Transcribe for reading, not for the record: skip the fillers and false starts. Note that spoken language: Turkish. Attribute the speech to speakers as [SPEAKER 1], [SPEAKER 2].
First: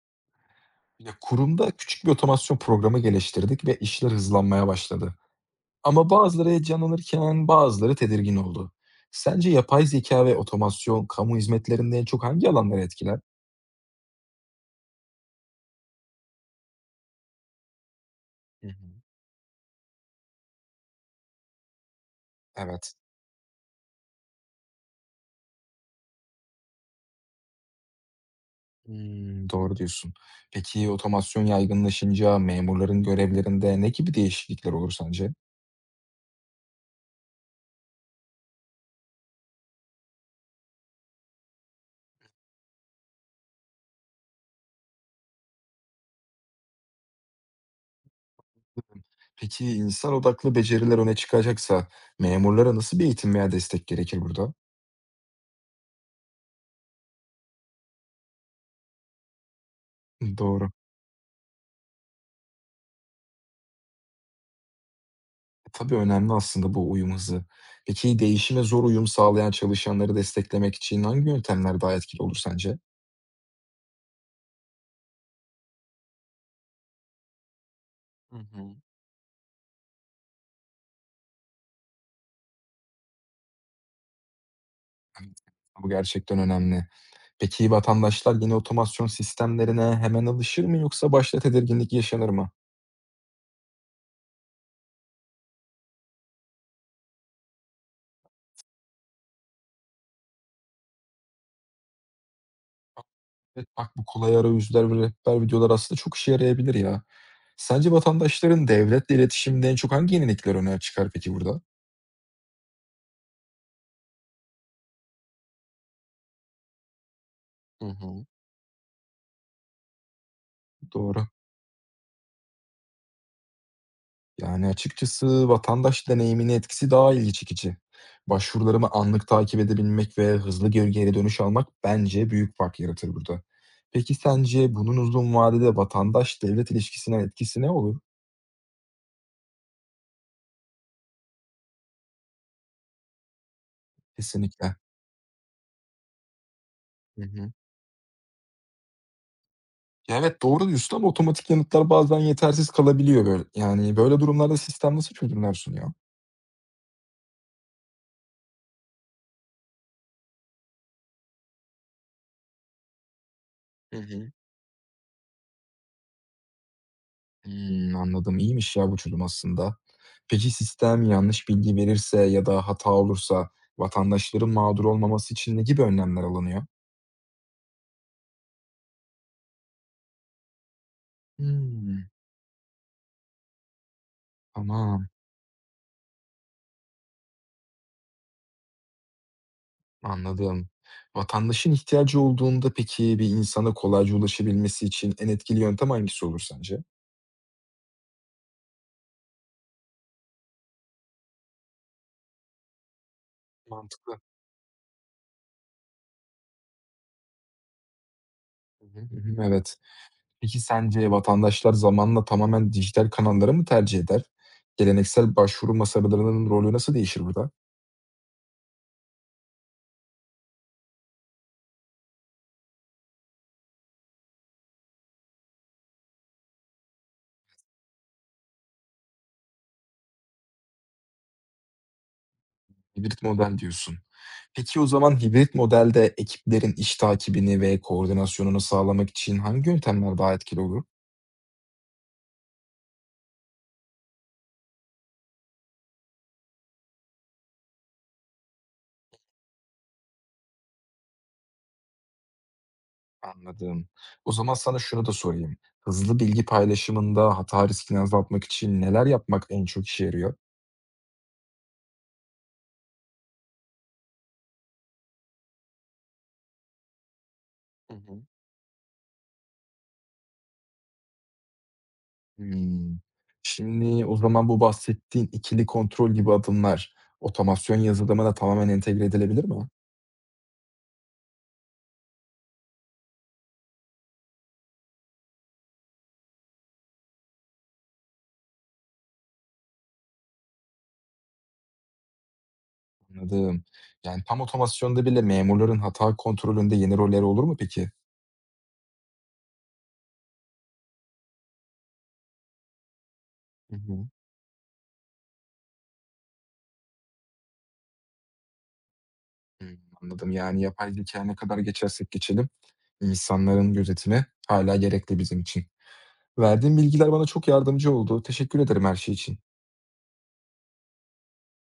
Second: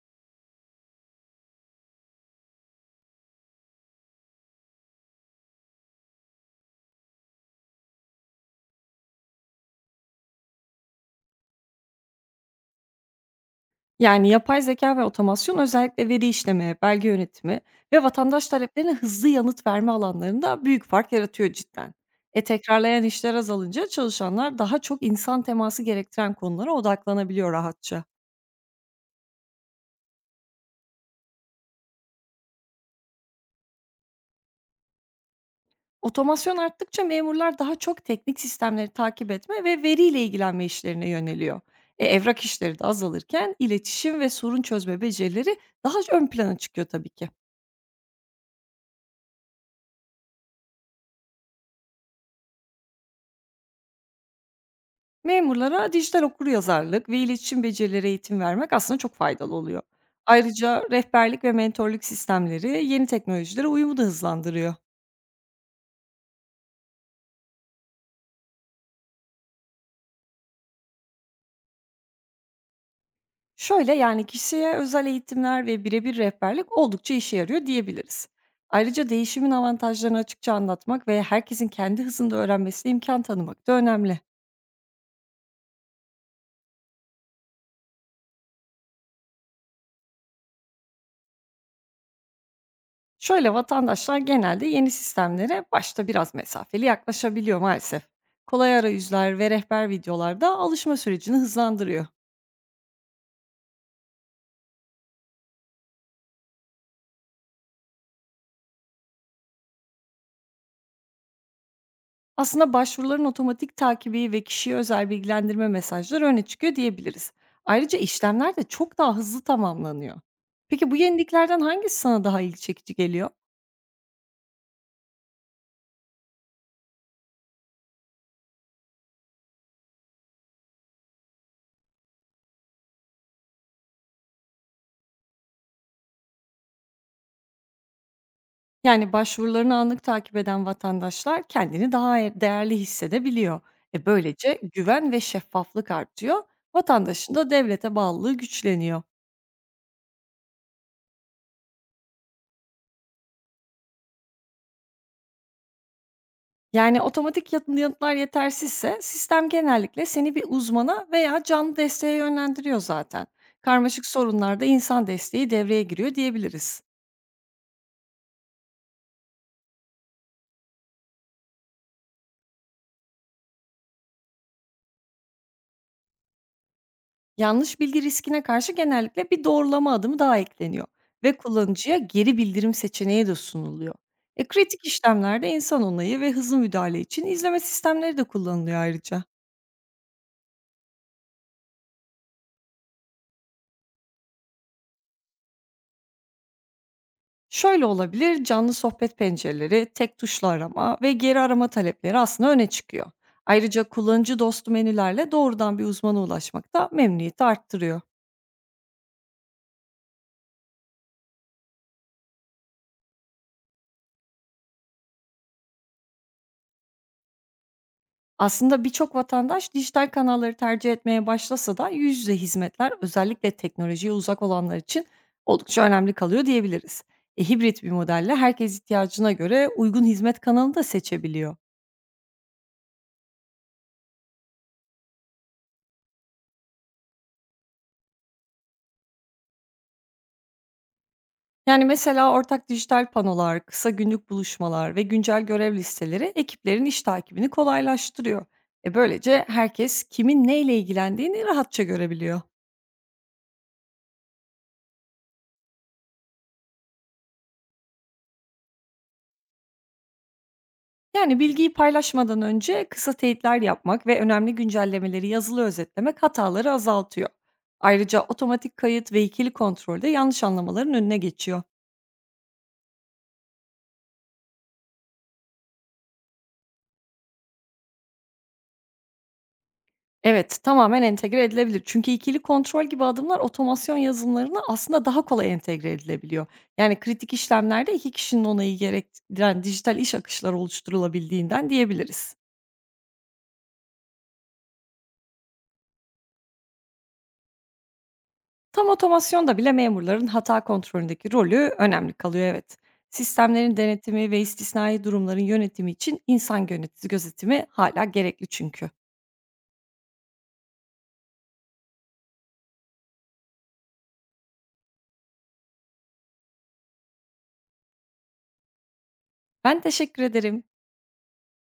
[SPEAKER 1] Ya, kurumda küçük bir otomasyon programı geliştirdik ve işler hızlanmaya başladı. Ama bazıları heyecanlanırken bazıları tedirgin oldu. Sence yapay zeka ve otomasyon kamu hizmetlerinde en çok hangi alanları etkiler?
[SPEAKER 2] Yani, yapay zeka ve otomasyon özellikle veri işleme, belge yönetimi ve vatandaş
[SPEAKER 1] Hı
[SPEAKER 2] taleplerine
[SPEAKER 1] hı.
[SPEAKER 2] hızlı yanıt verme alanlarında büyük fark yaratıyor cidden.
[SPEAKER 1] Evet.
[SPEAKER 2] Tekrarlayan işler azalınca çalışanlar daha çok insan teması gerektiren konulara odaklanabiliyor rahatça.
[SPEAKER 1] Hımm, doğru diyorsun. Peki otomasyon yaygınlaşınca memurların görevlerinde ne gibi değişiklikler olur sence?
[SPEAKER 2] Otomasyon arttıkça memurlar daha çok teknik sistemleri takip etme ve veriyle ilgilenme işlerine yöneliyor. Evrak işleri de azalırken iletişim ve sorun çözme becerileri daha ön plana çıkıyor tabii ki.
[SPEAKER 1] Peki insan odaklı beceriler öne çıkacaksa memurlara nasıl bir eğitim veya destek gerekir burada?
[SPEAKER 2] Memurlara dijital okuryazarlık ve iletişim becerileri eğitim vermek aslında çok faydalı oluyor.
[SPEAKER 1] Doğru.
[SPEAKER 2] Ayrıca rehberlik ve mentorluk sistemleri yeni teknolojilere uyumu da hızlandırıyor.
[SPEAKER 1] Tabii önemli aslında bu uyum hızı. Peki değişime zor uyum sağlayan çalışanları desteklemek için hangi yöntemler daha etkili olur sence?
[SPEAKER 2] Şöyle yani kişiye özel eğitimler ve birebir rehberlik oldukça işe yarıyor diyebiliriz.
[SPEAKER 1] Hı hı.
[SPEAKER 2] Ayrıca değişimin avantajlarını açıkça anlatmak ve herkesin kendi hızında öğrenmesine imkan tanımak da önemli.
[SPEAKER 1] Evet, bu gerçekten önemli. Peki vatandaşlar yeni otomasyon sistemlerine hemen alışır mı yoksa başta tedirginlik yaşanır mı?
[SPEAKER 2] Şöyle vatandaşlar genelde yeni sistemlere başta biraz mesafeli yaklaşabiliyor maalesef. Kolay arayüzler ve rehber videolar da alışma sürecini hızlandırıyor.
[SPEAKER 1] Evet. Bak, bu kolay arayüzler ve rehber videolar aslında çok işe yarayabilir ya. Sence vatandaşların devletle iletişimde en çok hangi yenilikler öne çıkar peki burada?
[SPEAKER 2] Aslında başvuruların otomatik takibi ve kişiye özel bilgilendirme mesajları öne çıkıyor diyebiliriz.
[SPEAKER 1] Hı
[SPEAKER 2] Ayrıca
[SPEAKER 1] hı.
[SPEAKER 2] işlemler de çok daha hızlı tamamlanıyor. Peki bu
[SPEAKER 1] Doğru.
[SPEAKER 2] yeniliklerden hangisi sana daha ilgi çekici geliyor?
[SPEAKER 1] Yani, açıkçası vatandaş deneyimine etkisi daha ilgi çekici. Başvurularımı anlık takip edebilmek ve hızlı geri dönüş almak bence büyük fark yaratır burada. Peki sence bunun uzun vadede vatandaş-devlet ilişkisine etkisi ne olur?
[SPEAKER 2] Yani başvurularını anlık takip eden vatandaşlar kendini daha değerli hissedebiliyor. Böylece
[SPEAKER 1] Kesinlikle.
[SPEAKER 2] güven ve şeffaflık artıyor.
[SPEAKER 1] Hı
[SPEAKER 2] Vatandaşın da
[SPEAKER 1] hı.
[SPEAKER 2] devlete bağlılığı güçleniyor.
[SPEAKER 1] Ya, evet, doğru diyorsun, ama otomatik yanıtlar bazen yetersiz kalabiliyor böyle. Yani, böyle durumlarda sistem nasıl çözümler sunuyor?
[SPEAKER 2] Yani, otomatik yanıtlar yetersizse sistem genellikle seni bir uzmana veya canlı desteğe yönlendiriyor zaten.
[SPEAKER 1] Hı
[SPEAKER 2] Karmaşık
[SPEAKER 1] hı.
[SPEAKER 2] sorunlarda insan desteği devreye giriyor diyebiliriz.
[SPEAKER 1] Hımm, anladım. İyiymiş ya bu çözüm aslında. Peki sistem yanlış bilgi verirse ya da hata olursa vatandaşların mağdur olmaması için ne gibi önlemler alınıyor?
[SPEAKER 2] Yanlış bilgi riskine karşı genellikle bir doğrulama adımı daha ekleniyor ve kullanıcıya
[SPEAKER 1] Hımm,
[SPEAKER 2] geri bildirim seçeneği de sunuluyor. Kritik
[SPEAKER 1] tamam,
[SPEAKER 2] işlemlerde insan onayı ve hızlı müdahale için izleme sistemleri de kullanılıyor ayrıca.
[SPEAKER 1] anladım. Vatandaşın ihtiyacı olduğunda peki bir insana kolayca ulaşabilmesi için en etkili yöntem hangisi olur sence?
[SPEAKER 2] Şöyle olabilir, canlı sohbet pencereleri, tek tuşlu arama ve geri arama talepleri aslında öne çıkıyor. Ayrıca
[SPEAKER 1] Mantıklı.
[SPEAKER 2] kullanıcı dostu menülerle doğrudan bir uzmana ulaşmak da memnuniyeti arttırıyor.
[SPEAKER 1] Hı hı. Hı hı, evet. Peki sence vatandaşlar zamanla tamamen dijital kanalları mı tercih eder? Geleneksel başvuru masalarının rolü nasıl değişir burada?
[SPEAKER 2] Aslında birçok vatandaş dijital kanalları tercih etmeye başlasa da yüz yüze hizmetler özellikle teknolojiye uzak olanlar için oldukça önemli kalıyor diyebiliriz. Hibrit bir modelle herkes ihtiyacına göre uygun hizmet kanalını da seçebiliyor.
[SPEAKER 1] Hibrit model diyorsun. Peki o zaman hibrit modelde ekiplerin iş takibini ve koordinasyonunu sağlamak için hangi yöntemler daha etkili olur?
[SPEAKER 2] Yani, mesela ortak dijital panolar, kısa günlük buluşmalar ve güncel görev listeleri ekiplerin iş takibini kolaylaştırıyor. Böylece herkes kimin neyle ilgilendiğini rahatça görebiliyor.
[SPEAKER 1] Anladım. O zaman sana şunu da sorayım. Hızlı bilgi paylaşımında hata riskini azaltmak için neler yapmak en çok işe yarıyor?
[SPEAKER 2] Yani bilgiyi paylaşmadan önce kısa teyitler yapmak ve önemli güncellemeleri yazılı özetlemek hataları azaltıyor.
[SPEAKER 1] Hı
[SPEAKER 2] Ayrıca
[SPEAKER 1] hı.
[SPEAKER 2] otomatik kayıt ve ikili kontrol de yanlış anlamaların önüne geçiyor.
[SPEAKER 1] Hmm. Şimdi o zaman bu bahsettiğin ikili kontrol gibi adımlar otomasyon yazılımına tamamen entegre edilebilir mi?
[SPEAKER 2] Evet, tamamen entegre edilebilir. Çünkü ikili kontrol gibi adımlar otomasyon yazılımlarına aslında daha kolay entegre edilebiliyor. Yani kritik işlemlerde iki kişinin onayı gerektiren dijital iş akışları oluşturulabildiğinden diyebiliriz.
[SPEAKER 1] Anladım. Yani tam otomasyonda bile memurların hata kontrolünde yeni rolleri olur mu peki?
[SPEAKER 2] Tam otomasyonda bile memurların hata kontrolündeki rolü önemli kalıyor evet.
[SPEAKER 1] Hı
[SPEAKER 2] Sistemlerin
[SPEAKER 1] hı.
[SPEAKER 2] denetimi ve istisnai durumların yönetimi için insan yönetici gözetimi hala gerekli çünkü.
[SPEAKER 1] Hımm, anladım. Yani, yapay zekâya ne kadar geçersek geçelim, insanların gözetimi hâlâ gerekli bizim için. Verdiğin bilgiler bana çok yardımcı oldu. Teşekkür ederim her şey için.
[SPEAKER 2] Ben teşekkür ederim.